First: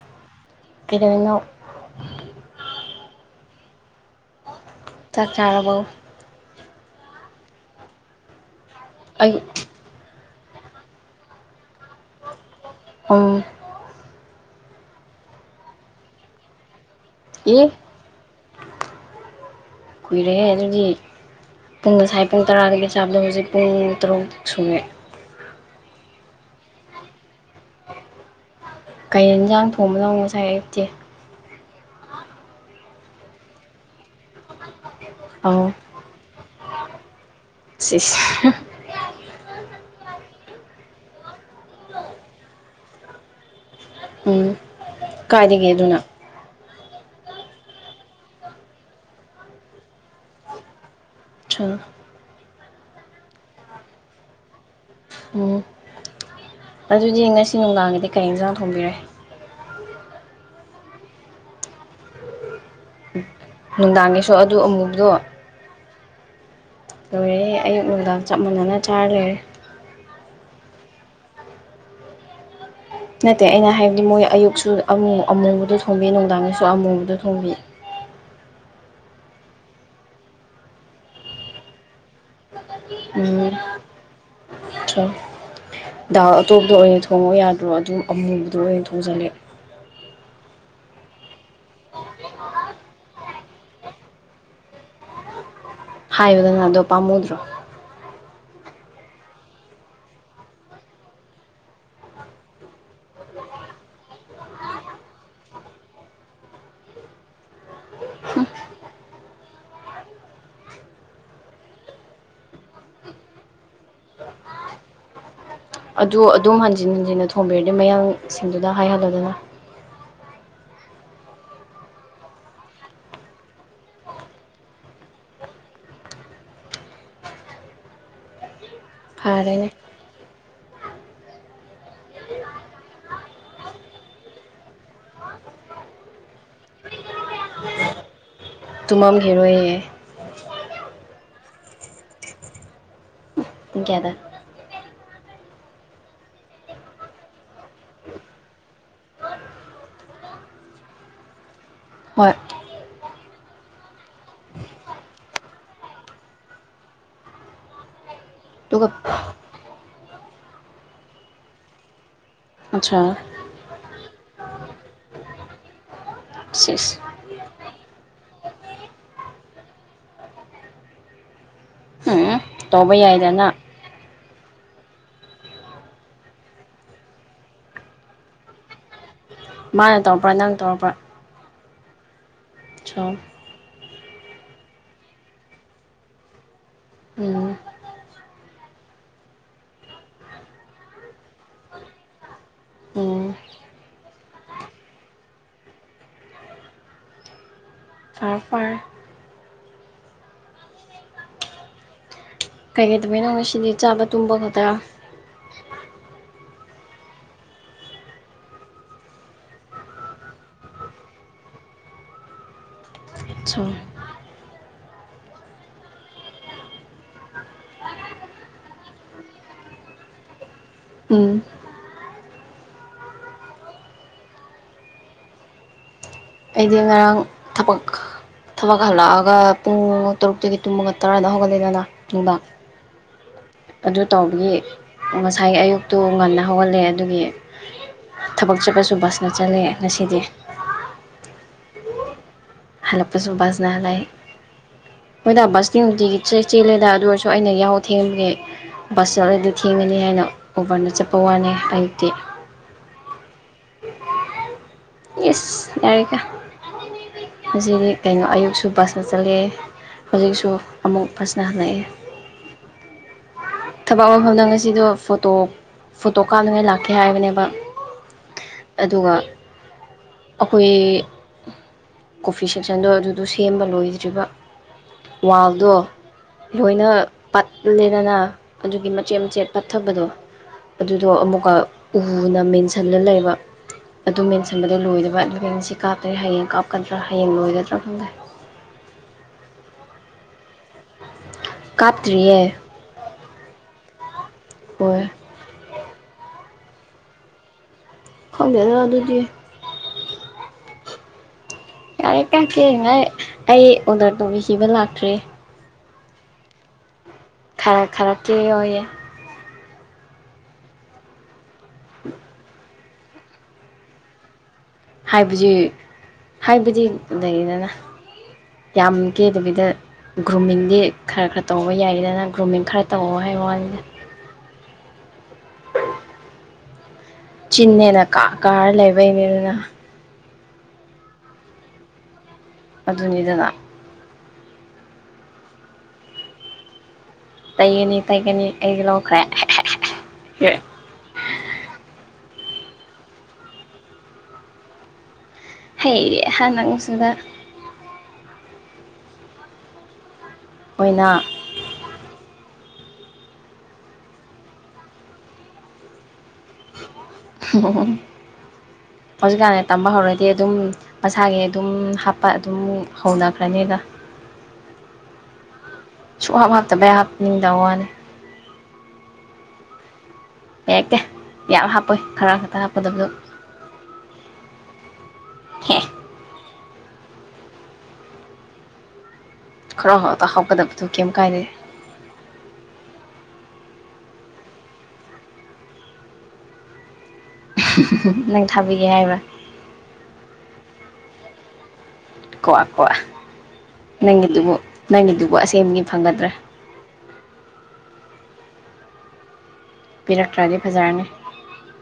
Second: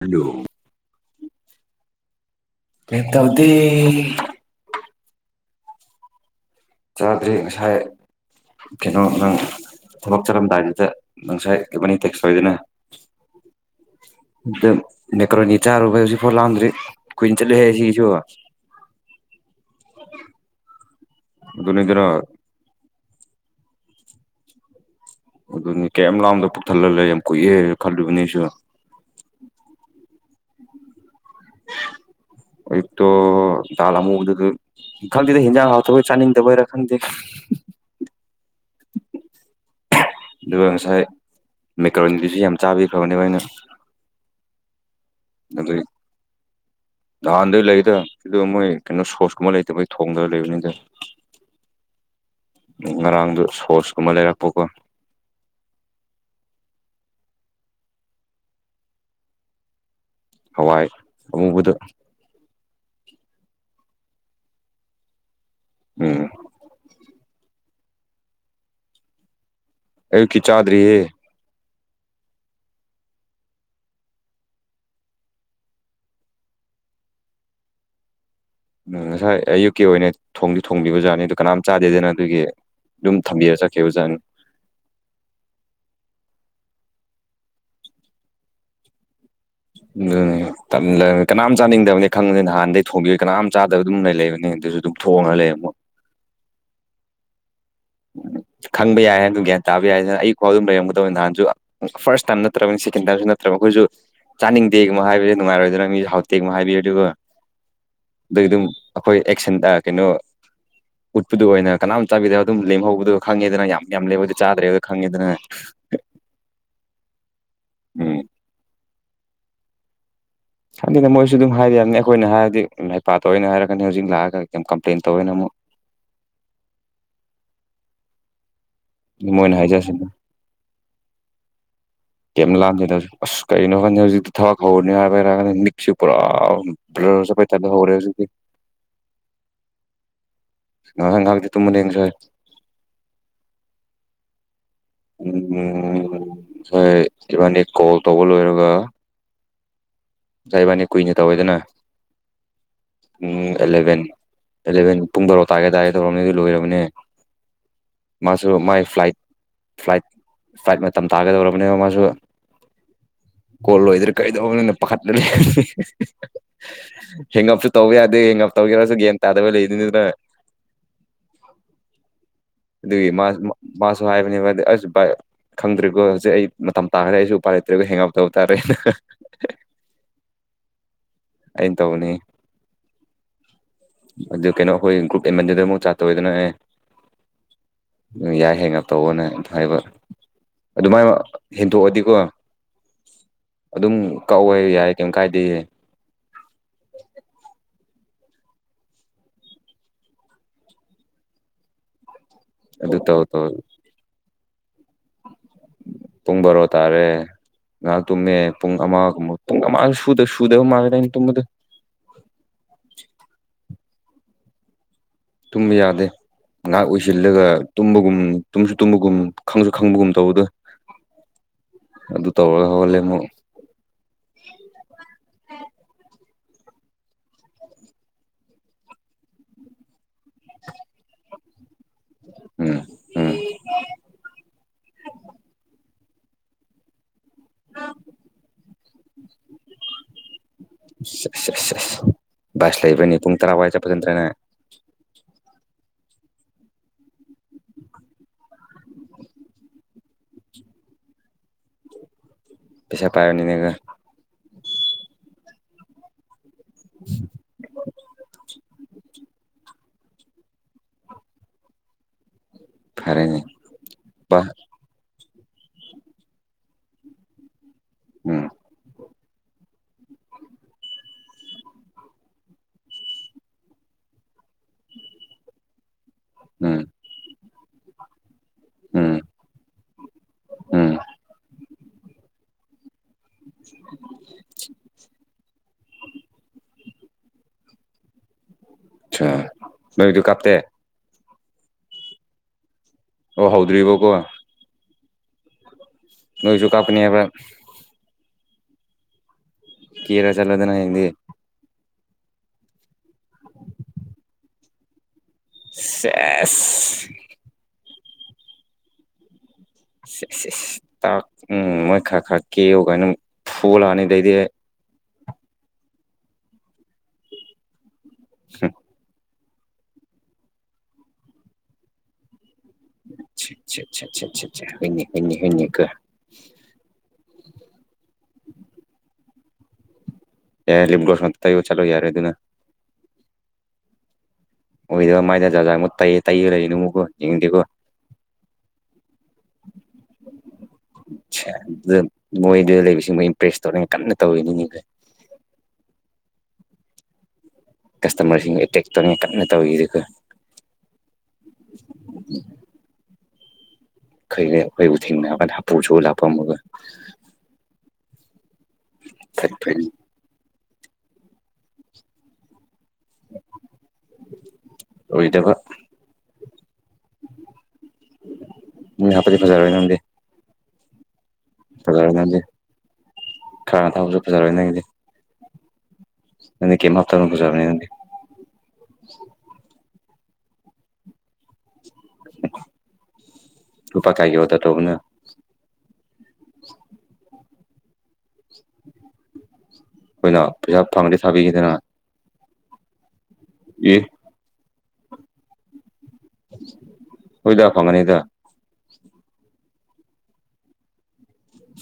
hello ꯀꯩꯗꯧꯔꯤꯅꯣ ꯀꯩꯝ ꯇꯧꯗꯦ ꯆꯥꯛ ꯆꯔꯕꯣ ꯆꯥꯗ꯭ꯔꯦ ꯉꯁꯥꯏ ꯀꯩꯅꯣ ꯅꯪ ꯑꯩ ꯊꯕꯛ ꯆꯠꯂꯝꯗꯥꯏꯗꯨꯗ ꯉꯁꯥꯏ ꯏꯕꯅꯤ ꯇꯦꯛꯁ ꯇꯧꯏꯗꯅ ꯑꯥ ꯑꯗ ꯃꯦꯀ꯭ꯔꯣꯅꯤ ꯆꯥꯔꯨꯕ ꯍꯧꯖꯤꯛꯐꯥꯎ ꯂꯥꯡꯗ꯭ꯔꯤ ꯀꯨꯏꯟ ꯆꯠꯂꯤꯍꯦ ꯑꯦ ꯁꯤꯒꯤꯁꯨ ꯀꯨꯏꯔꯦꯍꯦ ꯑꯗꯨꯗꯤ ꯄꯨꯡ ꯑꯗꯨꯅꯤꯗꯅ ꯉꯁꯥꯏ ꯄꯨꯡ ꯇꯔꯥꯗꯒꯤ ꯆꯥꯕꯗꯣ ꯍꯧꯖꯤꯛ ꯄꯨꯡ ꯇꯔꯨꯛ ꯁꯨꯉꯦ ꯑꯗꯨꯅꯦ ꯀꯩꯝ ꯂꯥꯝꯗ ꯄꯨꯛ ꯊꯟꯂ ꯂꯩꯌꯦ ꯌꯥꯝ ꯀꯨꯏꯌꯦ ꯈꯜꯂꯨꯕꯅꯤ ꯑꯩꯁꯨ ꯀꯩ ꯏꯟꯁꯥꯡ ꯊꯣꯡꯕꯅꯣ ꯉꯁꯥꯏ ꯑꯩꯌꯨꯛꯇꯤ ꯑꯌꯨꯛꯇꯣ ꯗꯥꯜ ꯑꯃꯨꯕꯗꯒꯤ ꯈꯡꯗꯦꯗ ꯑꯧ ꯍꯤꯟꯖꯥꯡ ꯍꯥꯎꯇꯕꯩꯔ ꯆꯥꯅꯤꯡꯗꯕꯩꯔ ꯈꯪꯗꯦ ꯁꯤꯁ ꯑꯗꯨꯒ ꯉꯁꯥꯏ ꯃꯦꯀꯥꯔꯣꯅꯤꯗꯨꯁꯨ ꯌꯥꯝ ꯆꯥꯕꯤ ꯈꯔ꯭ꯕꯅꯦ ꯑꯩꯅ ꯎꯝ ꯀꯥꯏꯗꯒꯤ ꯑꯗꯨꯒꯤ ꯑꯗꯨꯅ ꯅꯍꯥꯟꯗꯩ ꯂꯩꯗ ꯁꯤꯗ ꯃꯣꯏ ꯀꯩꯅꯣ ꯁꯣꯁꯀꯨꯝꯕ ꯂꯩꯇꯕꯩ ꯊꯣꯡꯗꯅ ꯂꯩꯕꯅꯤꯗ [unintelligible] ꯉꯔꯥꯡꯗꯣ ꯁꯣꯁꯀꯨꯝꯕ ꯂꯩꯔꯛꯄꯀꯣ ꯎꯝ ꯑꯗꯨꯗꯤ ꯉꯁꯤ ꯅꯨꯡꯗꯥꯡꯒꯤꯗꯤ ꯀꯔꯤ ꯏꯟꯁꯥꯡ ꯊꯣꯡꯕꯤꯔꯦ ꯍꯋꯥꯏ ꯑꯨꯡꯕꯗ ꯅꯨꯡꯗꯥꯡꯒꯤꯁꯨ ꯑꯗꯨ ꯑꯃꯨꯕꯗꯣ ꯎꯝ ꯂꯣꯏꯔꯦꯍꯦ ꯑꯌꯨꯛ ꯅꯨꯡꯗꯥꯡ ꯆꯞ ꯃꯥꯅꯅ ꯆꯥꯔ ꯂꯩꯔꯦ ꯑꯌꯨꯛꯀꯤ ꯆꯥꯗꯔꯤꯍꯦ ꯅꯠꯇꯦ ꯑꯩꯅ ꯍꯥꯏꯕꯗꯤ ꯃꯣꯏ ꯑꯌꯨꯛꯁꯨ ꯑꯃꯨ ꯑꯃꯣꯕꯗꯣ ꯊꯣꯡꯕꯤ ꯅꯨꯡꯗꯥꯡꯒꯤꯁꯨ ꯑꯃꯣꯕꯗꯣ ꯊꯣꯡꯕꯤ [inaudible] ꯎꯝ ꯉꯁꯥꯏ ꯑꯌꯨꯛꯀꯤ ꯑꯣꯏꯅ ꯊꯣꯡꯗꯤ ꯊꯣꯡꯕꯤꯕꯖꯥꯠꯅꯤ ꯑꯗꯨ ꯀꯅꯥꯝ ꯆꯥꯗꯦꯗꯅ ꯑꯗꯨꯒꯤ ꯑꯗꯨꯝ ꯊꯝꯕꯤꯔ ꯆꯠꯈꯤꯕꯖꯥꯠꯅꯦ ꯗꯥꯥꯜ ꯑꯇꯣꯞꯄꯇ ꯑꯣꯏꯅ ꯊꯣꯡꯉꯣ ꯌꯥꯗ꯭ꯔꯣ ꯑꯗꯨꯝ ꯑꯃꯨꯕꯗꯣ ꯑꯣꯏꯅ ꯊꯣꯡꯖꯤꯜꯂꯦ ꯑꯗꯨꯅꯤ ꯇꯟꯂꯦ ꯀꯅꯥꯝ ꯆꯥꯅꯤꯡꯗꯕꯅꯤ ꯈꯪꯂꯅꯤ ꯅꯍꯥꯟꯗꯩꯩ ꯊꯣꯡꯗꯣꯏ ꯀꯅꯥꯝ ꯆꯥꯗꯕ ꯑꯗꯨꯝ ꯂꯩ ꯂꯩꯕꯅꯤ ꯑꯗꯨꯝ ꯊꯣꯛꯑꯉꯒ ꯂꯩ ꯃꯣꯢ ꯍꯥꯏꯌꯨꯗꯅ ꯑꯗꯣ ꯄꯥꯝꯃꯨꯗ꯭ꯔꯣ ꯈꯪꯕ ꯌꯥꯏ ꯍꯥꯏ ꯑꯗꯨ ꯒ꯭ꯌꯥꯟ ꯇꯥꯕ ꯌꯥꯏꯅ ꯑꯌꯨꯛꯐꯥꯎ ꯑꯗꯨꯝ ꯂꯩꯔꯝꯒꯗꯕꯅꯤ ꯅꯍꯥꯟꯁꯨ ꯐꯔꯁ ꯇꯥꯏꯝ ꯅꯠꯇ꯭ꯔꯝꯅꯤ ꯁꯦꯀꯦꯟ ꯇꯥꯏꯃꯁꯨ ꯅꯠꯇ꯭ꯔꯝꯅꯤ ꯆꯥꯅꯤꯡꯗꯦꯒꯨꯝꯕ ꯍꯥꯏꯕꯁꯦ ꯅꯨꯡꯉꯥꯏꯔꯣꯏꯗꯅ ꯃꯤꯁꯨ ꯍꯥꯎꯇꯦꯒꯨꯝꯕ ꯍꯥꯏꯕꯤꯔꯗꯤꯀꯣ ꯑꯗꯨꯒꯤ ꯑꯗꯨꯝ ꯑꯩꯈꯣꯏ ꯑꯦꯛꯁꯟ ꯀꯩꯅꯣ ꯎꯠꯄꯗꯨ ꯑꯣꯏꯅ ꯀꯅꯥꯝ ꯆꯥꯕꯤꯗꯕ ꯑꯗꯨꯝ ꯂꯦꯝꯍꯧꯕꯗꯣ ꯈꯪꯉꯦꯗꯅ ꯌꯥꯝ ꯌꯥꯝ ꯂꯦꯝꯕꯗꯣ ꯆꯥꯗ꯭ꯔꯦꯗꯣ ꯈꯪꯉꯦꯗꯅ ꯑꯗꯨ ꯑꯗꯨꯝ ꯍꯟꯖꯤꯟ ꯍꯟꯖꯤꯟꯅ ꯊꯣꯝꯕꯤꯔꯗꯤ ꯎꯝ ꯃꯌꯥꯡꯁꯤꯡꯗꯨꯗ ꯍꯥꯏꯍꯜꯂꯨꯗꯅ ꯈꯪꯗꯦꯗ ꯃꯣꯏꯁꯨ ꯑꯗꯨꯝ ꯍꯥꯏꯕ ꯌꯥꯕꯅꯤ ꯑꯩꯈꯣꯏꯅ ꯍꯥꯏꯔꯗꯤ ꯍꯩꯄꯥ ꯇꯧꯑꯦꯅ ꯍꯥꯏꯔꯛꯀꯅꯤ ꯍꯧꯖꯤꯛ ꯂꯥꯛꯑꯒ ꯀꯝꯄ꯭ꯂꯦꯟ ꯇꯧꯋꯦꯅ ꯑꯃꯨꯛ [inaudible] ꯃꯣꯏꯅ ꯐꯔꯦꯅꯦ ꯍꯥꯏꯖꯔꯁꯥꯅꯨ ꯀꯩꯝ ꯂꯥꯝꯗꯦꯗ ꯍꯧꯖꯤꯛ ꯑꯁ ꯀꯩꯅꯣ ꯈꯪꯗꯦ ꯍꯧꯖꯤꯛꯇꯤ ꯊꯋꯥꯛ ꯍꯧꯔꯅꯤ ꯍꯥꯏꯕꯩꯔ ꯃꯤꯛꯁꯦ ꯄꯨꯔꯥ ꯕꯂꯔ ꯆꯠꯄꯩ ꯇꯥꯏꯄꯇꯥ ꯍꯧꯔꯦ ꯍꯧꯖꯤꯛꯇꯤ ꯇꯨꯝꯃꯝꯈꯤꯔꯣꯏꯌꯦ ꯉꯍꯥꯛ ꯉꯍꯥꯛꯇꯤ ꯇꯨꯝꯕꯅꯦ ꯉꯁꯥꯢ ꯄꯨꯡ ꯀꯌꯥꯗ ꯄꯨꯡꯁꯦ ꯏꯕꯥꯅꯤ ꯀꯣꯜ ꯇꯧꯕ ꯂꯣꯏꯔꯒ ꯉꯁꯥꯏ ꯢꯕꯅꯤ ꯀꯨꯏꯅ ꯇꯧꯋꯤꯗꯅ ꯍꯣꯏ ꯄꯨꯡ ꯑꯦꯂꯚꯦꯟ ꯑꯦꯂꯚꯦꯟ ꯄꯨꯡ ꯕꯥꯔꯣ ꯇꯥꯒꯦ ꯇꯥꯒꯦ ꯇꯧꯔꯕꯅꯤ ꯑꯗꯨ ꯂꯣꯏꯔꯕꯅꯦ ꯃꯥꯁꯨ ꯃꯥꯏ ꯑꯗꯨꯒ ꯐ꯭ꯂꯥꯏꯠ ꯐ꯭ꯂꯥꯏꯠ ꯐ꯭ꯂꯥꯏꯠ ꯃꯇꯝ ꯇꯥꯒꯗꯧꯔꯕꯅꯦꯕ ꯃꯥꯁꯨ ꯑꯆꯥ ꯀꯣꯜ ꯂꯣꯏꯗ꯭ꯔꯤ ꯀꯩꯗꯧꯕꯅꯣꯅ ꯄꯥꯈꯠꯄꯥꯅꯦ ꯁꯤꯁ ꯍꯦꯡꯎꯞꯁꯨ ꯇꯧꯕ ꯌꯥꯗꯦ ꯡꯞ ꯇꯧꯒꯦꯔꯁꯨ ꯒꯌ꯭ꯥꯟ ꯇꯥꯗꯕ ꯂꯩꯗꯣꯏꯅꯤꯗꯅ ꯎꯝ ꯇꯧꯕ ꯑꯗꯨꯒꯤ ꯃꯥ ꯌꯥꯏꯗꯅ ꯃꯥꯁꯨ ꯍꯥꯏꯕꯅꯤꯕ ꯑꯁ ꯚꯥꯢ ꯈꯪꯗꯔ꯭ꯦꯀꯣ ꯍꯧꯖꯤꯛ ꯑꯩ ꯃꯇꯝ ꯇꯥꯈꯔꯦ ꯑꯩꯁꯨ ꯎꯄꯥꯏ ꯂꯩꯇ꯭ꯔꯦꯀꯣ ꯍꯦꯡꯎꯞ ꯇꯧꯕ ꯇꯥꯔꯦꯅ ꯃꯥꯅ ꯇꯧꯔꯛꯄꯔꯥ ꯅꯪ ꯇꯧꯔꯛꯄꯔꯥ ꯑꯩꯅ ꯇꯧꯅꯤ ꯆꯥꯜ ꯑꯗꯨ ꯀꯩꯅꯣ ꯑꯩꯈꯣꯏ ꯒ꯭ꯔꯨꯞ ꯑꯦꯃꯟꯗꯨꯗ ꯑꯃꯨꯛ ꯆꯥꯠꯇꯧꯋꯤꯗꯅ ꯑꯩ ꯎꯝ ꯌꯥꯏ ꯍꯥꯏꯅ ꯇꯧꯑꯣꯅ ꯑꯗꯨꯃꯥꯏꯅ ꯍꯦꯟꯗꯣꯛꯑꯗꯤꯀꯣ ꯎꯝ ꯑꯗꯨꯝ ꯀꯛꯋꯦ ꯌꯥꯏ ꯀꯩꯝ ꯀꯥꯏꯗꯦ [inaudible] ꯐꯔꯦ ꯐꯔꯦ ꯀꯩ ꯑꯗꯨ ꯇꯧ ꯀꯩꯗꯕꯅꯣ ꯇꯧ ꯉꯁꯤꯗꯤ ꯆꯥꯕ ꯇꯨꯝꯕ ꯈꯛꯇꯔ ꯄꯨꯡ ꯕꯥꯔꯣ ꯇꯥꯔꯦ ꯉꯥꯏꯍꯥꯛ ꯇꯨꯝꯃꯦ ꯄꯨꯡ ꯑꯃꯒꯨꯝ ꯄꯨꯡ ꯑꯃ ꯁꯨꯗꯕ ꯃꯥꯜꯂꯦꯗ ꯑꯩꯅ ꯇꯨꯝꯕꯗ [unintelligible] ꯇꯨꯨꯝꯕ ꯌꯥꯗꯦ ꯉꯥꯏꯍꯥꯛ ꯑꯣꯏꯁꯤꯜꯂꯒ ꯇꯨꯝꯕꯒꯨꯝ ꯇꯨꯝꯁꯨ ꯇꯨꯝꯕꯒꯨꯝ ꯈꯪꯁꯨ ꯈꯪꯕꯒꯨꯝ ꯇꯧꯕꯗꯣ ꯎꯝ ꯑꯗꯨ ꯇꯧꯔꯒ ꯍꯧꯍꯜꯂꯦ ꯑꯃꯨꯛ ꯑꯩꯗꯤ ꯉꯔꯥꯡ ꯊꯕꯛ ꯊꯕꯛ ꯍꯜꯂꯛꯑꯒ ꯄꯨꯡ ꯇꯔꯨꯛꯇꯒꯤ ꯇꯨꯃꯒ ꯇꯔꯥꯗ ꯍꯧꯒꯠꯂꯦꯗꯅ ꯅꯨꯡꯗꯥꯡ ꯎꯝ ꯎꯝ ꯑꯗꯨ ꯇꯧꯕꯒꯤ ꯉꯁꯥꯏ ꯑꯌꯨꯛ ꯇꯨ ꯉꯟꯅ ꯍꯧꯒꯜꯂꯦ ꯑꯗꯨꯒꯤ ꯊꯕꯛ ꯆꯠꯄꯁꯨ ꯕꯁꯅ ꯆꯠꯂꯦ ꯉꯁꯤꯗꯤ ꯁꯦꯁ ꯁꯦꯁ ꯁꯦꯁ ꯕꯥꯁ ꯂꯩꯕꯅꯤ ꯍꯜꯂꯛꯄꯁꯨ ꯄꯨꯡ ꯇꯔꯥ ꯋꯥꯏ ꯕꯁꯅ ꯍꯜꯂꯛꯑꯦ ꯆꯠꯄꯁꯤꯗ꯭ꯔꯦꯅꯦ ꯍꯣꯏꯗ ꯕꯁꯀꯤ ꯅꯨꯡꯇꯤꯒꯤ ꯆꯦꯜꯂꯦꯗ ꯑꯗꯨ ꯑꯣꯏꯔꯁꯨ ꯑꯩꯅ ꯌꯥꯍꯧ ꯊꯦꯡꯕꯒꯦ ꯕꯁ ꯆꯠꯂꯗꯤ ꯊꯦꯡꯒꯅꯤ ꯍꯥꯏꯅ ꯎꯕꯔꯅ ꯆꯠꯄ ꯋꯥꯅꯦ ꯑꯌꯨꯛꯇꯤ ꯄꯩꯁꯥ ꯄꯥꯏꯔꯅꯤꯅꯦꯒ ꯏꯁ ꯌꯥꯔꯦꯀꯣ ꯍꯧꯖꯤꯛꯗꯤ ꯀꯩꯅꯣ ꯑꯌꯨꯛꯁꯨ ꯕꯁ ꯆꯠꯂꯦ ꯍꯧꯖꯤꯛꯁꯨ ꯑꯃꯨꯛ ꯕꯁꯅ ꯍꯜꯂꯛꯑꯦ ꯐꯔꯦꯅꯦ ꯊꯕꯛ ꯕꯥ ꯃꯐꯝꯗ ꯉꯁꯤꯗꯣ ꯐꯣꯇꯣ ꯐꯣꯇꯣ ꯀꯥꯞꯅꯤꯡꯉꯥꯏ ꯂꯥꯛꯀꯦ ꯍꯥꯏꯕꯅꯦꯕ ꯎꯝ ꯑꯗꯨꯒ ꯑꯩꯈꯣꯏ ꯀꯣꯐꯤ ꯁꯦꯛꯁꯟꯗꯣ ꯑꯗꯨꯗꯣ ꯁꯦꯝꯕ ꯂꯣꯏꯗ꯭ꯔꯤꯕ ꯋꯥꯜꯗꯣ ꯎꯝ ꯂꯣꯏꯅ ꯄꯠꯂꯦꯗꯅ ꯑꯗꯨꯒꯤ ꯎꯝ ꯃꯆꯦꯠ ꯃꯆꯦꯠ ꯄꯠꯊꯕꯗꯣ ꯎꯝ ꯑꯗꯨꯗꯣ ꯑꯃꯨꯛꯀ ꯎꯅ ꯃꯦꯟꯁꯤꯜꯂ ꯂꯩꯕ ꯑꯗꯨ ꯃꯦꯟꯁꯤꯟꯕꯗꯣ ꯂꯣꯏꯗꯕ ꯑꯗꯨꯒꯤ ꯉꯁꯤ ꯀꯥꯞꯄꯦ ꯍꯌꯦꯡ ꯀꯥꯞꯀꯗ꯭ꯔꯥ ꯍꯌꯦꯡ ꯂꯣꯏꯒꯗ꯭ꯔꯥ ꯈꯪꯗ꯭ꯔꯦ ꯑꯁꯥ ꯅꯣꯏꯗꯨ ꯀꯥꯞꯇꯦ ꯀꯥꯞꯇ꯭ꯔꯤꯌꯦ ꯑꯣ ꯍꯧꯗ꯭ꯔꯤꯕꯀꯣ ꯍꯣꯏ ꯅꯣꯏꯁꯨ ꯀꯥꯞꯀꯅꯤꯕ ꯈꯪꯗꯦꯗ ꯑꯗꯨꯗꯤ ꯀꯦꯔꯥ ꯆꯥꯠꯂꯣꯗꯅ ꯍꯌꯦꯡꯗꯤ ꯌꯥꯔꯦ ꯀꯦꯅꯤꯉꯥꯏ ꯑꯩ ꯑꯣꯗꯔ ꯇꯧꯕꯤꯈꯤꯕ ꯂꯥꯛꯇ꯭ꯔꯤ ꯁꯦꯁ ꯈꯔ ꯈꯔ ꯀꯦꯌꯣꯌꯦ ꯁꯦꯁ ꯁꯦꯁ ꯇꯣ ꯎꯝ ꯃꯣꯏ ꯈꯔ ꯈꯔ ꯀꯦꯌꯨ ꯀꯥꯏꯅ ꯐꯨꯒꯠꯂꯛꯑꯅꯤꯗꯩꯗꯤ ꯍꯥꯏꯕꯖꯤ ꯍꯥꯏꯕꯗꯤ ꯂꯩꯗꯅ ꯍꯨꯝ ꯌꯥꯝ ꯀꯦꯗꯕꯤꯗ ꯒ꯭ꯔꯨꯃꯤꯡꯗꯤ ꯈꯔ ꯈꯔ ꯇꯧꯕ ꯌꯥꯏꯗꯅ ꯒ꯭ꯔꯨꯃꯤꯡ ꯈꯔ ꯇꯧꯋꯣ ꯍꯥꯏꯕ ꯋꯥꯅꯤꯗ [unintelligible] ꯍꯣꯏꯅꯦ ꯍꯣꯏꯅꯦ ꯍꯣꯏꯅꯦꯀꯣ ꯆꯤꯟꯅꯦꯅ ꯀꯥ ꯀꯥꯔ ꯂꯩꯕꯩꯅꯤꯗꯅ ꯑꯦ ꯂꯤꯞꯒꯣꯁ ꯉꯥꯛꯇ ꯇꯧꯌꯣ ꯆꯠꯂꯣ ꯌꯥꯔꯦ ꯑꯗꯨꯅ ꯑꯗꯨꯅꯤꯗꯅ ꯑꯣꯏꯗ ꯃꯥꯏꯗ ꯖꯥꯠ ꯖꯥꯠ ꯑꯃꯨꯛ ꯇꯩ ꯇꯩꯂꯩꯅꯨꯃꯨꯀ ꯇꯩꯒꯅꯤ ꯇꯩꯒꯅꯤ ꯑꯩꯗꯤ ꯂꯧꯈ꯭ꯔꯦ [unintelligible] ꯃꯣꯏꯗ ꯂꯩꯕꯁꯤꯡꯕꯨ ꯏꯝꯄ꯭ꯔꯦꯁ ꯇꯧꯅꯤꯡꯉꯥꯏ ꯀꯟꯅ ꯇꯧꯔꯤꯅꯤꯅꯦ ꯍꯩꯍꯥ ꯅꯪꯁꯨꯗ ꯀꯁꯇꯃꯔꯁꯤꯡ ꯑꯦꯇꯦꯛ ꯇꯧꯅꯤꯉꯏ ꯀꯥꯟꯅ ꯇꯧꯔꯤꯗꯤꯀꯣ ꯑꯣꯏꯅ ꯑꯩꯈꯣꯏꯗꯤ ꯑꯩꯈꯣꯏꯕꯨ ꯊꯦꯡꯅꯕꯗ ꯍꯥꯄꯨ ꯆꯨꯂꯥꯛ ꯍꯨꯝ ꯍꯧꯖꯤꯛꯀꯥꯟ ꯐꯠꯇꯣꯏꯅꯤ ꯇꯥꯝꯕ ꯍꯧꯔꯗꯤ ꯑꯗꯨꯝ ꯃꯁꯥꯒꯤ ꯑꯗꯨꯝ ꯍꯥꯞꯄ ꯑꯗꯨꯝ ꯍꯧꯅꯈ꯭ꯔꯅꯤꯗ ꯑꯣꯏꯗꯕ ꯁꯨꯝꯍꯥꯞ ꯍꯥꯞ ꯇꯕꯩ ꯍꯥꯞꯅꯤꯡꯗꯋꯥꯅꯤ ꯃꯤ ꯍꯥꯄꯗꯤ ꯐꯖꯥꯔꯣꯏꯅꯪꯗꯤ ꯌꯦꯀꯦ ꯌꯥꯝ ꯍꯥꯞꯄꯣꯏ ꯈꯔ ꯈꯛꯇꯪ ꯍꯥꯞꯀꯗꯕꯗꯣ ꯈꯔ ꯊꯥꯕꯁꯨ ꯐꯖꯔꯣꯏ ꯅꯪꯗꯤ ꯍꯦ ꯅꯪꯗꯤ ꯀꯦꯝ ꯍꯥꯞꯇꯕꯅ ꯐꯥꯖꯕꯅꯤ ꯅꯪꯗꯤ ꯈꯔ ꯈꯛꯇ ꯍꯥꯞꯀꯗꯕꯗꯥ ꯀꯦꯝ ꯀꯥꯏꯗꯦ ꯂꯩꯄꯥ ꯀꯥꯏꯒꯤ ꯑꯣꯗꯔ ꯇꯧꯕꯅꯣ [unintelligible] ꯅꯪ ꯊꯥꯕꯤꯒꯦ ꯍꯥꯏꯕ ꯑꯩꯈꯣꯏꯅ ꯄꯩꯁꯥ ꯐꯪꯉꯗꯤ ꯊꯥꯕꯤꯒꯦꯗꯅ ꯀꯣꯌ ꯀꯣꯌ ꯑꯦ ꯅꯪꯒꯤꯗꯨꯕꯨ ꯅꯪꯒꯤꯗꯨꯕꯨ ꯑꯁꯦꯡꯕꯒꯤ ꯐꯪꯒꯗ꯭ꯔꯥ ꯍꯣꯏꯗ ꯐꯪꯒꯅꯤꯗ ꯄꯤꯔꯛꯇ꯭ꯔꯗꯤ ꯐꯖꯥꯔꯅꯤ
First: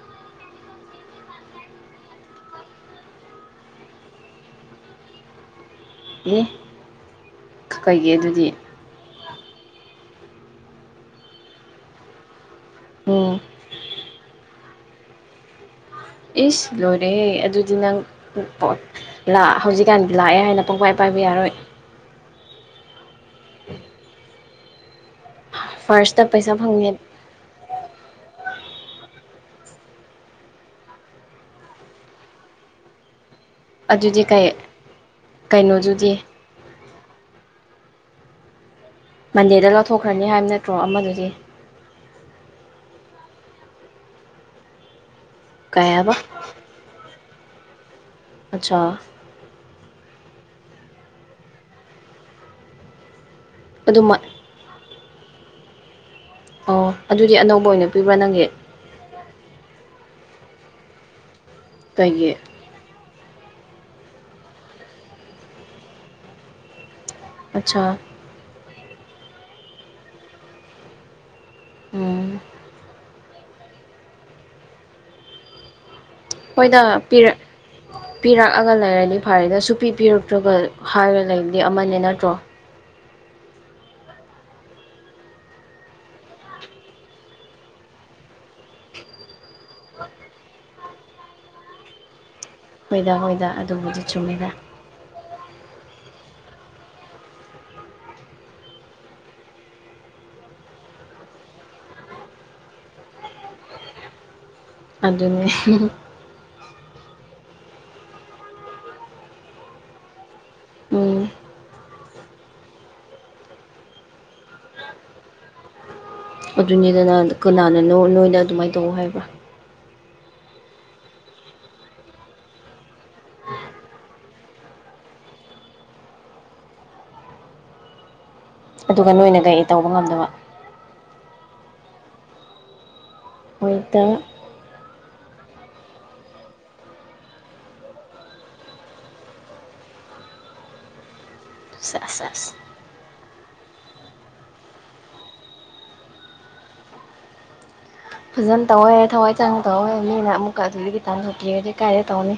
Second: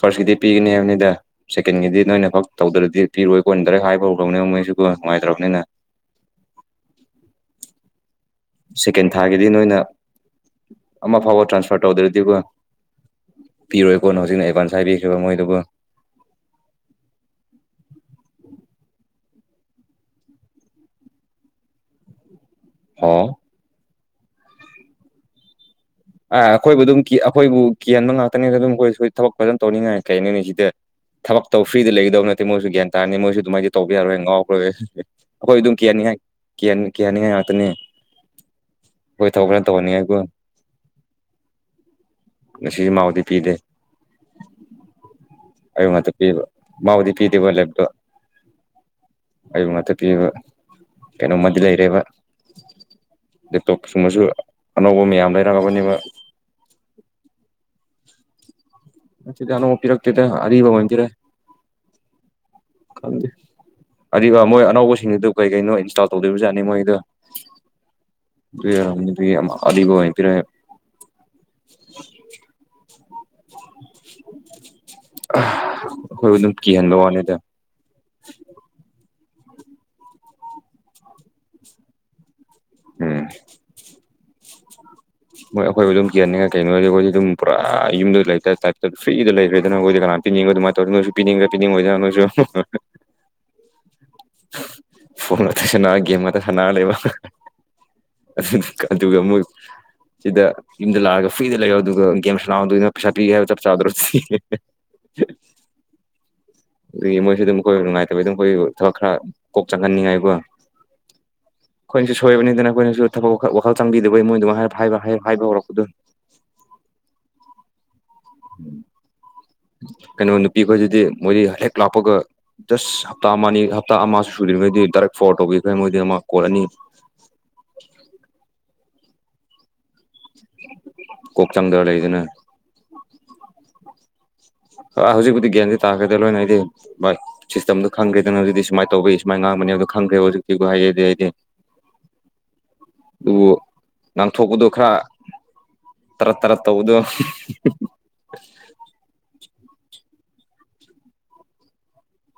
ꯐꯥꯔꯁꯀꯤꯗꯤ ꯄꯤꯒꯅꯤ ꯍꯥꯏꯕꯅꯤꯗ ꯁꯦꯀꯦꯟꯒꯤꯗꯤ ꯅꯣꯏꯅ ꯐꯛ ꯇꯧꯗ꯭ꯔꯗꯤ ꯄꯤꯔꯣꯏ ꯀꯣꯟꯅ ꯗꯥꯏꯔꯦꯛ ꯍꯥꯏꯕ ꯍꯧꯈ꯭ꯔꯕꯅꯦ ꯃꯣꯏ ꯑꯩꯁꯨꯀꯣ ꯅꯨꯡꯉꯥꯏꯇ꯭ꯔꯕꯅꯤꯅ ꯑꯦ ꯀꯩꯒꯤꯑꯗꯨ ꯁꯦꯀꯦꯟ ꯊꯥꯔꯒꯤꯗꯤ ꯅꯣꯏꯅ ꯑꯃ ꯐꯥꯎꯕ ꯇ꯭ꯔꯥꯟꯁꯐꯔ ꯇꯧꯗ꯭ꯔꯗꯤꯀꯣ ꯎꯝ ꯄꯤꯔꯣꯏꯀꯣꯅ ꯍꯧꯖꯤꯛꯅ ꯑꯦꯗꯚꯥꯟꯁ ꯍꯥꯏꯕꯤꯈꯤꯕ ꯃꯣꯏꯗꯨꯀꯣ ꯏꯁ ꯂꯣꯏꯔꯦ ꯑꯗꯨꯗꯤ ꯅꯪ [unintelligible] ꯍꯧꯖꯤꯛꯀꯥꯟꯗꯤ ꯂꯥꯛꯑꯦ ꯍꯥꯏꯅ ꯄꯪꯄꯥꯏ ꯄꯥꯏ ꯌꯥꯔꯣꯏ ꯍꯣ [inaudible] ꯑ ꯄꯩꯁꯥ ꯑꯩꯈꯣꯏꯕꯨ ꯐꯪꯉꯦ ꯑꯗꯨꯝ ꯑꯩꯈꯣꯏꯕꯨ ꯀꯤꯍꯟꯕ ꯉꯥꯛꯇꯅꯤꯗ ꯑꯗꯨꯝ ꯑꯩꯈꯣꯏ ꯁꯨꯏ ꯊꯕꯛ ꯐꯖꯅ ꯇꯧꯅꯤꯡꯉꯥꯏ ꯀꯩꯅꯣꯅꯤ ꯁꯤꯗ ꯊꯕꯛ ꯇꯧ ꯐ꯭ꯔꯤꯗ ꯂꯩꯒꯗꯧ ꯅꯠꯇꯦ ꯃꯣꯏꯁꯨ ꯒ꯭ꯌꯥꯟ ꯇꯥꯅꯤ ꯃꯣꯏꯁꯨ ꯑꯗꯨꯃꯥꯏꯗꯤ ꯇꯧꯕ ꯌꯥꯔꯣꯏ ꯑꯗꯨꯗꯤ ꯉꯥꯎꯈ꯭ꯔ ꯀꯩ ꯑꯩꯈꯣꯏ ꯑꯗꯨꯝ ꯀꯩꯅꯣꯗꯨꯗꯤ ꯀꯤꯍꯅꯤꯡꯉꯥꯏ ꯀꯤꯍꯟꯅꯤꯡꯉꯥꯏ ꯉꯥꯛꯇꯅꯤꯛ ꯃꯟꯗꯦꯗ ꯂꯧꯊꯣꯛꯈ꯭ꯔꯅꯤ ꯍꯥꯏꯕ ꯅꯠꯇ꯭ꯔꯣ ꯑꯃꯗꯨꯗꯤ ꯉꯁꯤ ꯃꯥꯎꯗꯤ ꯄꯤꯗꯦ ꯀꯩ ꯑꯍꯨꯛ ꯉꯥꯛꯇ ꯍꯥꯏꯕ ꯄꯤꯕ ꯃꯥꯗꯗꯎꯗꯤ ꯄꯤꯗꯦꯕꯣ ꯂꯦꯣ ꯑꯆꯥ ꯄꯤꯔꯕ ꯀꯩꯅꯣꯝꯃꯗꯤ ꯂꯩꯔꯦꯕ ꯂꯦꯞꯇꯣꯞ ꯑꯗꯨꯃ ꯁꯨꯝꯕꯁꯨ ꯑꯅꯧꯕ ꯃꯌꯥꯝ ꯂꯩꯔꯛꯂꯕꯅꯦꯕ ꯑꯣ ꯑꯗꯨꯗꯤ ꯑꯅꯧꯕ ꯑꯣꯏꯅ ꯄꯤꯕ꯭ꯔꯥ ꯅꯪꯒꯤ ꯅꯠꯇꯦꯗ ꯑꯅꯧꯕ ꯄꯤꯔꯛꯛꯇꯗ ꯑꯔꯤꯕꯟꯗꯔꯦ ꯇꯒꯤ ꯑꯗꯨ ꯃꯣꯏ ꯑꯅꯧꯕꯁꯤꯡꯗꯨ ꯀꯩ ꯀꯩꯅꯣ ꯏꯟꯁꯇꯣꯜ ꯇꯧꯗꯣꯏꯕꯖꯠꯅꯤ ꯃꯣꯏꯒꯤꯗꯨ ꯑꯆꯥ ꯌꯥꯔ ꯑꯔꯤꯕ ꯑꯣꯏ ꯄꯤꯔꯦ ꯎꯝ [unintelligible] ꯍꯣꯏꯗ ꯀꯤꯍꯟꯕ ꯄꯤꯔ ꯋꯥꯅꯤꯗ ꯄꯤꯔꯛꯑꯒ ꯂꯩꯔꯗꯤ ꯐꯔꯦꯗ ꯁꯨꯄꯤ ꯄꯤꯔꯛꯇ꯭ꯔꯒ ꯍꯥꯏꯔꯒ ꯂꯩꯕꯗꯤ ꯑꯃꯅꯦ ꯅꯠꯇ꯭ꯔꯣ ꯎꯝ ꯃꯣꯏ ꯑꯩꯈꯣꯏꯕꯨ ꯑꯗꯨꯝ ꯀꯦꯟꯅꯤꯡꯉ ꯀꯩꯅꯣꯗꯤ ꯑꯩꯈꯣꯏꯗꯤ ꯑꯗꯨꯝ ꯄꯨꯔꯥ ꯌꯨꯝꯗ ꯂꯩꯇ ꯐ꯭ꯔꯤꯗ ꯂꯩꯈ꯭ꯔꯦꯗꯅ ꯑꯩꯈꯣꯏꯗꯤ ꯀꯅꯥ ꯄꯤꯅꯤꯡꯕ ꯑꯗꯨꯥꯏꯅ ꯇꯧꯔ ꯅꯣꯏꯁꯨ ꯄꯤꯅꯤꯡꯕ ꯄꯅꯤꯡꯉꯣꯏꯗꯅ ꯅꯣꯏꯁꯨ ꯍꯣꯏꯗ ꯍꯣꯏꯗ ꯑꯗꯨꯕꯨꯗꯤ ꯆꯨꯝꯃꯤꯗ [unintelligible] ꯅꯅꯥ ꯂꯩꯦꯕ ꯑꯗꯨꯒꯒ ꯑꯃꯨ ꯁꯤꯗ ꯌꯨꯝꯗ ꯂꯥꯛꯑꯒ ꯐ꯭ꯔꯤꯗ ꯂꯩ ꯑꯗꯨꯒ ꯒꯦꯝꯁ ꯁꯥꯅꯧꯋꯣ ꯂꯥꯛꯗ ꯄꯩꯁꯥ ꯄꯤꯒꯦ ꯍꯥꯏꯕ ꯆꯞ ꯆꯥꯗ꯭ꯔꯣ ꯑꯗꯨꯅꯤ ꯑꯗꯨꯒꯤ ꯃꯣꯏꯁꯨ ꯑꯗꯨꯝ ꯑꯩꯈꯣꯏ ꯅꯨꯡꯉꯥꯏꯇꯕꯩ ꯑꯗꯨꯝ ꯑꯩꯈꯣꯏ ꯊꯕꯛ ꯈꯔ ꯀꯣꯛ ꯆꯪꯍꯟꯅꯤꯡꯉꯥꯏꯀꯣ ꯎꯝ ꯑꯩꯈꯣꯏꯅꯁꯨ ꯁꯣꯏꯕꯅꯤꯅ ꯑꯩꯈꯣꯏꯁꯨ ꯊꯕꯛꯈ ꯋꯥꯈꯜ ꯆꯪꯕꯤꯗꯕꯒꯤ ꯃꯣꯏꯗꯨꯃ ꯍꯥꯏ ꯍꯥꯏꯕ ꯍꯧꯔꯛꯄꯗꯨ ꯑꯗꯨꯅꯤꯗꯅ ꯀꯅꯥꯅꯅꯣ ꯅꯣꯏꯅ ꯑꯗꯨꯃꯥꯏꯅ ꯇꯧ ꯍꯥꯏꯕ꯭ꯔꯥ ꯀꯩꯅꯣ ꯅꯨꯄꯤ ꯈꯣꯏꯗꯗꯤ ꯃꯣꯏꯗꯤ ꯍꯦꯛ ꯂꯥꯛꯄꯒ ꯖꯁ ꯍꯞꯇꯥ ꯑꯃꯅꯤ ꯍꯞꯇꯥ ꯑꯃꯁꯨ ꯁꯨꯗ꯭ꯔꯤꯉꯩꯗꯤ ꯗꯥꯏꯔꯦꯛ ꯐꯣꯔꯋꯥꯠ ꯇꯧꯕꯤꯈ꯭ꯔꯦ ꯃꯣꯏꯗꯤ ꯑꯃ ꯀꯣꯜꯂꯅꯤ ꯑꯗꯨꯒ ꯅꯣꯏꯅ ꯀꯩ ꯇꯧꯕ ꯉꯝꯗꯕ ꯀꯣꯛ ꯆꯪꯗꯕ ꯂꯩꯗꯅ ꯍꯣꯏꯗ ꯑꯥ ꯍꯧꯖꯤꯛꯄꯗꯤ ꯒ꯭ꯌꯥꯁ ꯇꯥꯈ꯭ꯔꯗ ꯂꯣꯏꯅ ꯑꯩꯗꯤ ꯁꯤꯁꯇꯦꯝꯗꯣ ꯈꯪꯈ꯭ꯔꯦꯗꯅ ꯍꯧꯖꯤꯛꯇ ꯁꯨꯃꯥꯏꯅ ꯇꯧꯕꯤ ꯁꯨꯃꯥꯏꯅ ꯉꯥꯡꯕꯅꯤ [unintelligible] ꯈꯪꯈ꯭ꯔꯦ ꯍꯧꯖꯤꯛꯇꯤ ꯍꯥꯏ ꯑꯗꯨꯗꯤ ꯍꯥꯏꯗꯤ ꯁꯦꯁ ꯁꯦꯁ ꯑꯗꯨꯕꯨ ꯉꯥꯡꯊꯣꯛꯄꯗꯣ ꯈꯔ ꯇꯔꯠ ꯇꯔꯠ ꯇꯧꯕꯗꯣ ꯐꯖꯅ ꯇꯧꯋꯦ ꯊꯋꯥꯏ ꯆꯪ ꯇꯧꯋꯦ ꯃꯤꯅ ꯑꯃꯨꯛꯀ ꯑꯗꯨ ꯈꯤ ꯇꯥꯟꯁꯨꯄꯤꯔꯗꯤ ꯀꯥꯏꯔꯦ ꯇꯧꯅꯤ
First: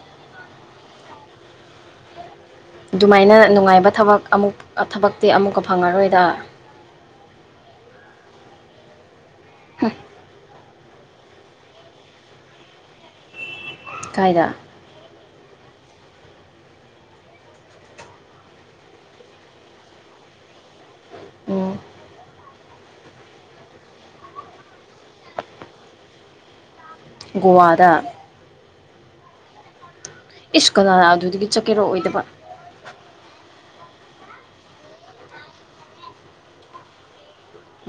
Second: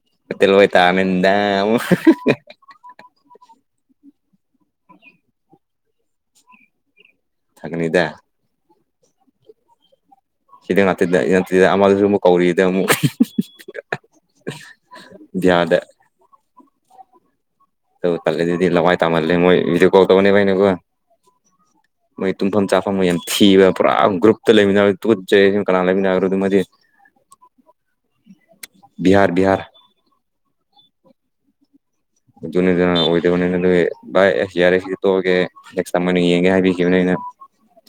[unintelligible] [unintelligible] [unintelligible] ꯑꯗꯨꯃꯥꯏꯅ ꯅꯨꯡꯉꯥꯏꯕ ꯊꯕꯛ ꯑꯃꯨꯛ ꯊꯕꯛꯇꯤ ꯑꯃꯨꯛꯀ ꯐꯪꯉꯔꯣꯏꯗ ꯊꯛꯀꯅꯤꯗ ꯍꯥ ꯁꯤꯗ ꯉꯥꯛꯇꯗ [unintelligible] ꯑꯃꯗꯁꯨ ꯑꯃꯨꯛ ꯀꯧꯔꯤꯗ ꯑꯃꯨꯛ ꯀꯥꯏꯗ ꯕꯤꯍꯥꯔꯗ [unintelligible] ꯂꯥꯋꯥꯏ ꯇꯥꯃꯜꯂꯦ ꯃꯣꯏ ꯚꯤꯗꯤꯌꯣ ꯀꯣꯜ ꯇꯧꯅꯤꯕ ꯃꯣꯏ ꯑꯣ ꯃꯣꯏ ꯇꯨꯝꯐꯝ ꯆꯥꯐꯝꯒ ꯌꯥꯝ ꯊꯤꯕ ꯄꯨꯔꯥ ꯒ꯭ꯔꯨꯞꯇ ꯂꯩꯃꯤꯟꯅ ꯇꯨꯠꯆꯩ ꯀꯅꯥ ꯂꯩꯃꯤꯟꯅꯈ꯭ꯔꯗꯤꯗꯤ ꯒꯣꯋꯥꯗ ꯕꯤꯍꯥꯔ ꯕꯤꯍꯥꯔ ꯏꯁ ꯀꯅꯥꯅ ꯑꯗꯨꯗꯒꯤ ꯆꯠꯀꯦꯔꯣ ꯑꯩ UNINTELLIGIBLE UNINTELLIGIBLE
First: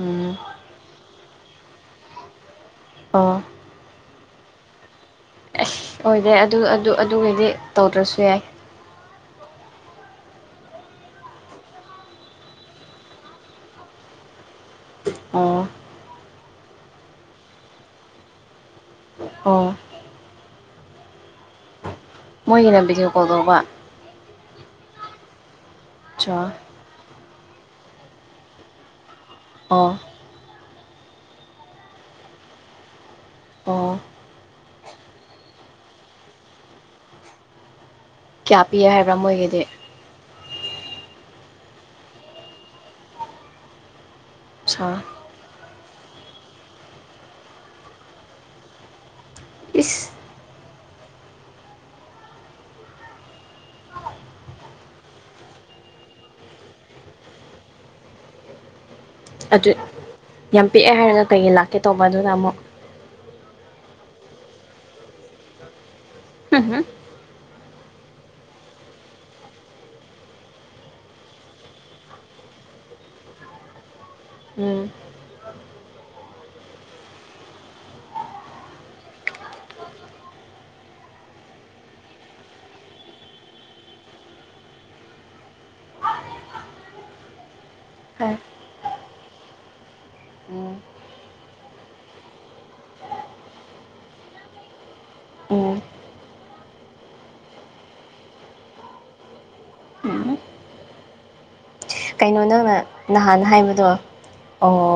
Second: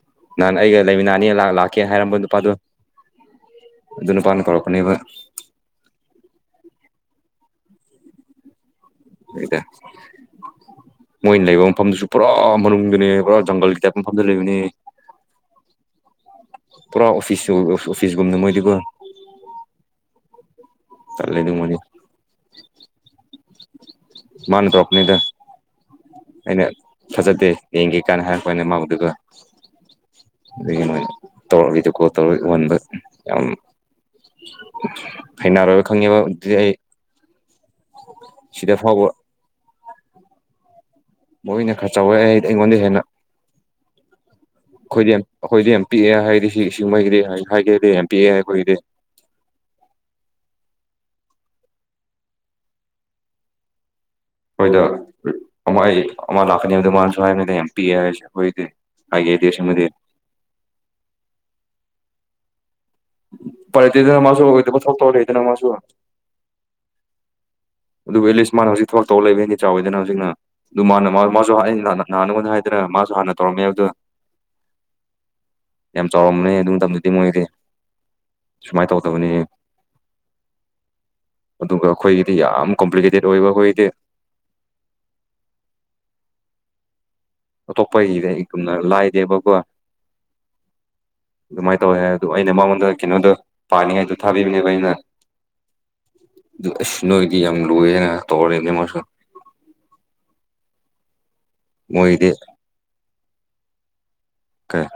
ꯎꯝ ꯅꯍꯥꯟ ꯑꯩꯒ ꯂꯩꯃꯤꯅꯥꯅꯤ ꯂꯥꯛ ꯂꯥꯛꯀꯦ ꯍꯥꯏꯔꯝꯕ ꯅꯨꯄꯥꯗꯨ ꯑꯣ ꯑꯗꯨ ꯅꯨꯄꯥꯅ ꯀꯧꯔꯛꯄꯅꯦꯕ ꯍꯣꯏꯗ ꯑꯗꯨ ꯑꯗꯨ ꯑꯗꯨꯒꯤꯗꯤ ꯇꯧꯗ꯭ꯔꯁꯨ ꯌꯥꯏ INAUDIBLE ꯃꯣꯏꯅ ꯂꯩꯕ ꯃꯐꯝꯗꯨꯁꯨ ꯄꯨꯔꯥ ꯃꯅꯨꯡꯗꯅꯦ ꯄꯨꯔꯥ ꯖꯪꯒꯜꯒꯤ ꯇꯥꯏꯞ ꯃꯐꯝꯗ ꯂꯩꯕꯅꯦ ꯑꯣꯑꯣ ꯄꯨꯔꯥ ꯑꯣꯐꯤꯁꯁꯨ ꯑꯣꯐꯤꯁꯒꯨꯝꯅ ꯃꯣꯏꯗꯤꯀꯣ ꯑꯣ ꯆꯠꯂꯦꯗꯥ ꯃꯣꯏꯗꯤ ꯃꯣꯏꯒꯤꯅ ꯚꯤꯗꯤꯑꯣ ꯀꯣꯜ ꯇꯧꯕ ꯃꯥꯅ ꯇ꯭ꯧꯔꯛꯄꯅꯤꯗ ꯆꯥ ꯐꯖꯗꯦ ꯌꯦꯡꯒꯦ ꯀꯥꯏꯅ ꯍꯥꯏꯔꯛꯄꯅꯦ ꯃꯥꯕꯨ ꯗꯨꯒ ꯑꯣ ꯀꯔꯤꯒꯤ ꯅꯣꯏ ꯇꯧꯔ ꯚꯤꯗꯤꯑꯣꯀꯣꯜ ꯇꯧꯔ ꯎꯍꯟꯕ ꯌꯥꯝ ꯑꯣ ꯍꯩꯅꯔꯣꯏꯕ ꯈꯪꯉꯦꯕ ꯑꯗꯨꯗꯤ ꯑꯩ ꯀꯌꯥ ꯁꯤꯗ ꯄꯤ ꯐꯥꯎꯕ ꯍꯥꯏꯕ꯭ꯔꯥ ꯃꯣꯏꯒꯤꯗꯤ ꯃꯣꯏꯅ ꯈꯔ ꯆꯥꯎꯋꯦ ꯑꯩ ꯑꯩꯉꯣꯟꯗꯩ ꯍꯦꯟꯅ ꯑꯆꯥ UNINTELLIGIBLE ꯄꯤꯛꯑꯦ ꯍꯥꯏꯔꯗꯤ ꯁꯤ ꯃꯣꯏꯒꯤꯗꯤ ꯍꯥ ꯍꯥꯏꯒꯦꯗꯤ ꯌꯥꯝ ꯄꯤꯛꯑꯦ ꯑꯩꯈꯣꯏꯒꯤꯗꯤ ꯏꯁ UNINTELLIGIBLE ꯑꯗꯨ ꯌꯥꯝ ꯄꯤꯛꯑꯦ ꯍꯥꯏꯔꯒ ꯀꯩꯒꯤ ꯂꯥꯛꯀꯦ ꯇꯧꯕ ꯑꯗꯨꯅ ꯑꯃꯨꯛ ꯎꯄꯥꯏ ꯂꯩꯇꯦꯗꯅ ꯃꯥꯖꯨ ꯑꯣꯏꯗꯕ ꯊꯥꯕꯛ ꯇꯧꯔꯗꯤ ꯃꯥꯁꯨ INAUDIBLE ꯑꯗꯨꯕꯨ ꯑꯦꯠꯂꯤꯁ ꯃꯥꯅ ꯍꯧꯖꯤꯛ ꯊꯕꯛ ꯇꯧ ꯂꯩꯕꯗꯤ ꯆꯥꯎꯋꯦꯗꯅ ꯍꯧꯖꯤꯛꯅ ꯑꯗꯨ ꯃꯥꯅ ꯃꯥ ꯃꯥꯖꯨ ꯍꯥ ꯑꯩꯅ ꯅꯍꯥꯟ ꯅꯉꯣꯟꯗ ꯍꯥꯏꯗꯅ ꯑꯥ ꯃꯥꯖꯨ ꯍꯥꯟꯅ ꯇꯧꯔꯝꯃꯦ ꯍꯥꯏꯕꯗꯨ INAUDIBLE ꯌꯥꯝ ꯆꯥꯎꯔꯝꯃꯅꯦ ꯑꯗꯨ ꯃꯇꯝꯗꯗꯤ ꯃꯣꯏꯗꯤ ꯁꯨꯃꯥꯏ ꯇꯧꯗꯕꯅꯦ ꯑꯗꯨꯒ ꯑꯩꯈꯣꯏꯒꯤꯗꯤ ꯌꯥꯝ ꯀꯣꯝꯄ꯭ꯂꯤꯀꯦꯇꯦꯠ ꯑꯣꯏꯕ ꯑꯈꯣꯏꯒꯤꯗꯤ ꯍꯣꯏ ꯑꯇꯣꯞꯄꯒꯤꯗꯩ ꯒꯨꯝꯅ ꯂꯥꯏꯗꯦꯕꯀꯣ INAUDIBLE ꯑꯗꯨꯃꯥꯏ ꯇꯧꯋꯦ ꯍꯥꯏ ꯑꯗꯨ ꯑꯩꯅ ꯃꯉꯣꯟꯗ ꯀꯩꯅꯣꯗꯨ ꯄꯥꯅꯤꯉꯥꯏꯗꯣ ꯊꯥꯕꯤꯕꯅꯦꯕ ꯑꯩꯅ ꯎꯝ ꯑꯗꯨ ꯑꯥꯁ ꯅꯣꯏꯗꯤ ꯌꯥꯝ ꯂꯨꯏꯑꯦꯅꯥ ꯇꯧꯔ ꯂꯩꯝꯃꯦ ꯃꯥꯁꯨ ꯎꯝ ꯀꯩꯅꯣ ꯅꯪꯅ ꯅꯍꯥꯟ ꯍꯥꯏꯕꯗꯣ ꯑꯣ ꯀꯩ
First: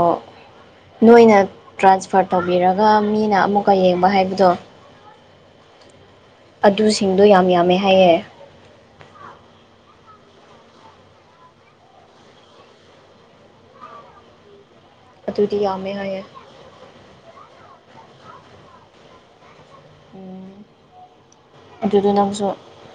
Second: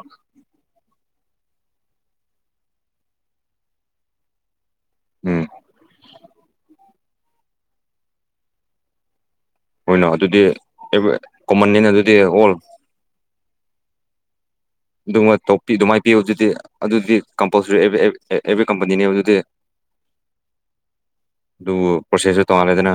ꯅꯣꯏꯅ ꯇ꯭ꯔꯥꯟꯁꯐꯔ ꯇꯧꯕꯤꯔꯒ ꯃꯤꯅ ꯑꯃꯨꯛꯀ ꯌꯦꯡꯕ ꯍꯥꯏꯕꯗꯣ INAUDIBLE ꯑꯗꯨꯁꯤꯡꯗꯣ ꯌꯥꯝ ꯌꯥꯝꯃꯦ ꯍꯥꯏꯌꯦ ꯍꯣꯏꯅ ꯑꯗꯨꯗꯤ ꯑꯦꯕ ꯀꯣꯃꯟꯅꯤꯅ ꯑꯗꯨꯗꯤ ꯍꯣꯜ ꯑꯗꯨꯗꯤ ꯌꯥꯝꯃꯦ ꯍꯥꯏꯌꯦ UNINTELLIGIBLE ꯀꯝꯄꯜꯁꯔꯤ ꯑꯦ ꯑꯦꯕ꯭ꯔꯤ ꯀꯝꯄꯅꯤꯅꯦ ꯑꯗꯨꯗꯤ ꯎꯝ ꯑꯗꯨꯕꯨ ꯑꯗꯨꯗꯣ ꯅꯪꯁꯨ ꯄ꯭ꯔꯣꯁꯦꯁꯁꯨ ꯇꯣꯡꯉꯥꯜꯂꯦꯗꯅ